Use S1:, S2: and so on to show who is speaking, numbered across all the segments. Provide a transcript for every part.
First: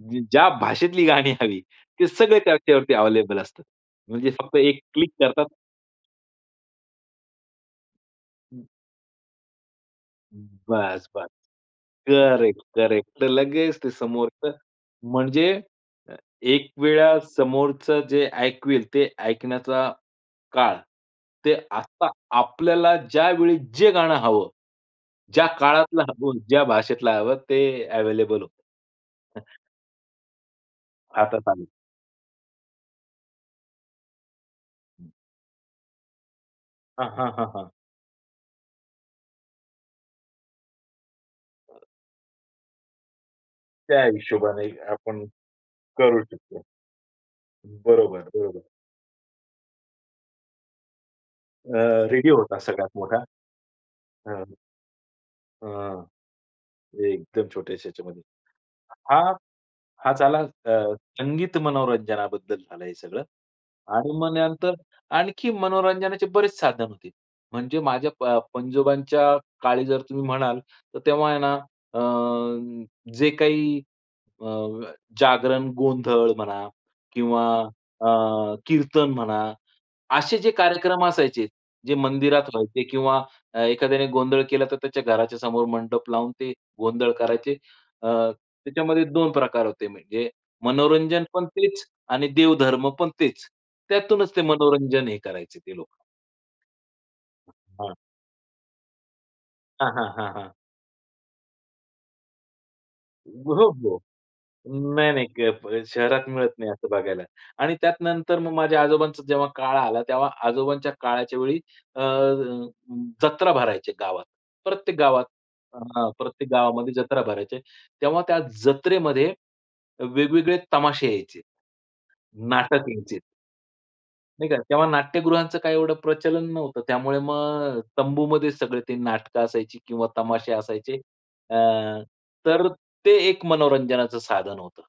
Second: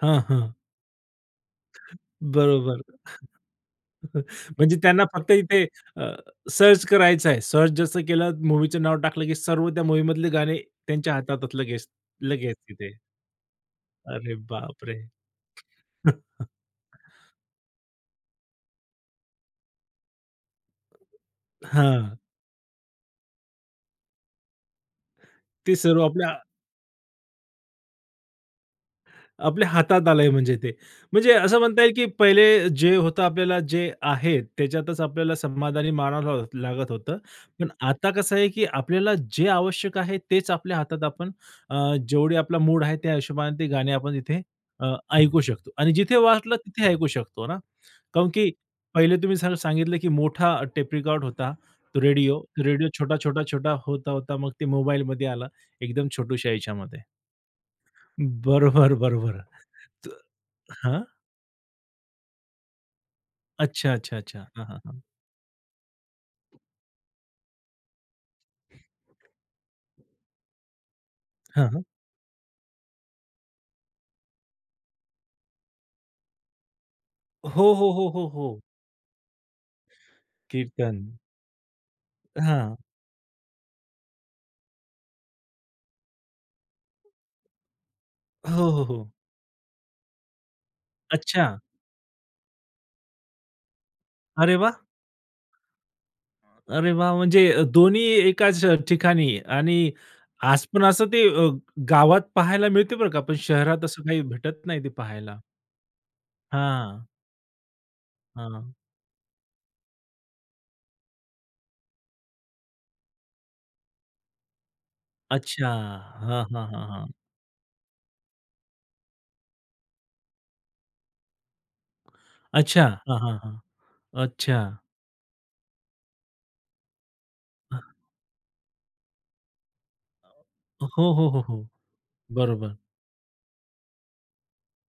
S1: हां,
S2: ज्या
S1: हां.
S2: भाषेतली गाणी हवी ते सगळे
S1: बरोबर
S2: त्याच्यावरती अवेलेबल असतात. म्हणजे फक्त
S1: म्हणजे
S2: एक
S1: त्यांना
S2: क्लिक
S1: फक्त
S2: करतात.
S1: इथे अ, सर्च करायचं आहे. सर्च जसं केलं,
S2: हं.
S1: मूव्हीचं नाव टाकलं की सर्व त्या मूव्हीमधले गाणे त्यांच्या
S2: बस-बस.
S1: हातात लगेच, लगेच तिथे.
S2: करेक्ट-करेक्ट. लगेच ते
S1: अरे
S2: समोरचं
S1: बाप रे!
S2: म्हणजे एकवेळा समोरचं जे ऐकवेल ते ऐकण्याचा काळ ते आता
S1: हां.
S2: आपल्याला ज्यावेळी जे गाणं हवं, ज्या
S1: ते सर्व
S2: काळातलं
S1: आपल्या
S2: हवं, ज्या भाषेतला हवं, ते अवेलेबल
S1: आपल्या हातात आलंय म्हणजे ते. म्हणजे
S2: हातात
S1: असं
S2: आलं.
S1: म्हणता येईल की पहिले जे होतं आपल्याला जे आहे त्याच्यातच आपल्याला समाधानी मानावं लाग लागत
S2: हां,
S1: होतं.
S2: हां, हां,
S1: पण
S2: हां.
S1: आता कसं आहे की आपल्याला जे आवश्यक आहे तेच आपल्या हातात आपण अ, जेवढे आपला मूड आहे ते त्या हिशोबाने ते गाणे
S2: त्या
S1: आपण तिथे
S2: हिशोबाने
S1: अ,
S2: आपण
S1: ऐकू शकतो आणि जिथे
S2: करू
S1: वाटलं
S2: शकतो.
S1: तिथे ऐकू शकतो ना.
S2: बरोबर
S1: कारण की
S2: बरोबर.
S1: पहिले तुम्ही सां सांगितलं की मोठा टेप रिकॉर्ड होता तो
S2: अ, रेडिओ
S1: रेडिओ.
S2: होता
S1: रेडिओ
S2: सगळ्यात
S1: छोटा,
S2: मोठा
S1: छोटा, छोटा होता-होता
S2: हां.
S1: मग ते मोबाईलमध्ये आला
S2: हां.
S1: एकदम छोटूश्या ह्याच्यामध्ये.
S2: एकदम छोट्यास्या ह्याच्यामध्ये
S1: बरोबर
S2: हा,
S1: बरोबर. तर
S2: हा झाला अ,
S1: हां.
S2: संगीत मनोरंजनाबद्दल झालं हे सगळं.
S1: अच्छा,
S2: आणि
S1: अच्छा,
S2: मग
S1: अच्छा. हां,
S2: त्यानंतर
S1: हां, हां.
S2: आणखी मनोरंजनाचे बरेच साधन होते. म्हणजे माझ्या प पंजोबांच्या काळी जर तुम्ही म्हणाल तर तेव्हा आहे ना
S1: हां, हां.
S2: अ, जे काही अ, जागरण, गोंधळ म्हणा किंवा
S1: हो, हो, हो, हो,
S2: अ,
S1: हो.
S2: कीर्तन म्हणा, असे जे कार्यक्रम
S1: कीर्तन.
S2: असायचे जे मंदिरात
S1: हां.
S2: व्हायचे किंवा एखाद्याने गोंधळ केला तर त्याच्या घराच्या समोर मंडप लावून ते गोंधळ करायचे. अ,
S1: हो, हो,
S2: त्याच्यामध्ये
S1: हो.
S2: 2 प्रकार होते. म्हणजे मनोरंजन पण
S1: अच्छा.
S2: तेच आणि देवधर्म पण तेच. त्यातूनच ते
S1: अरे वाह!
S2: मनोरंजन हे करायचे ते लोकं.
S1: अरे वाह! म्हणजे
S2: हां.
S1: दोन्ही एकाच ठिकाणी आणि
S2: हां, हां, हां, हां.
S1: आज पण असं ते गावात पहायला मिळते बरं का पण
S2: हो,
S1: शहरात
S2: हो.
S1: असं काही भेटत नाही, ते
S2: नाही-नाही.
S1: पाहायला.
S2: अ, शहरात मिळत नाही असं
S1: हां.
S2: बघायला. आणि त्यात नंतर मग
S1: हां.
S2: माझ्या आजोबांचा जेव्हा काळ आला तेव्हा आजोबांच्या काळाच्या वेळी अ, जत्रा भरायचे गावात. प्रत्येक गावात
S1: अच्छा.
S2: अ,
S1: हां,
S2: प्रत्येक
S1: हां, हां,
S2: गावामध्ये
S1: हां.
S2: जत्रा भरायचे. तेव्हा त्या जत्रेमध्ये वेगवेगळे तमाशे यायचे.
S1: अच्छा.
S2: नाटक
S1: हां,
S2: यायचे.
S1: हां, हां.
S2: नाही का.
S1: अच्छा.
S2: तेव्हा नाट्यगृहांचं काय एवढं प्रचलन नव्हतं. त्यामुळे मग अ,
S1: हां.
S2: तंबूमध्ये सगळे ते नाटकं असायची किंवा तमाशे
S1: हो,
S2: असायचे.
S1: हो, हो,
S2: अ,
S1: हो.
S2: तर
S1: बरोबर.
S2: ते एक मनोरंजनाचं साधन होतं.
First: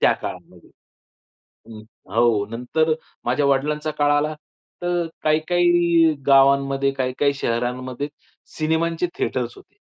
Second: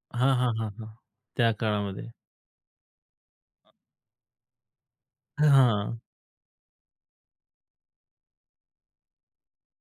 S2: त्या
S1: हां, हां, हां,
S2: काळामध्ये
S1: हां. त्या
S2: हं.
S1: काळामध्ये.
S2: हो नंतर माझ्या वडिलांचा काळ आला तर
S1: हां.
S2: काही-काही गावांमध्ये, काही-काही शहरांमध्ये सिनेमांचे थिएटर्स होते.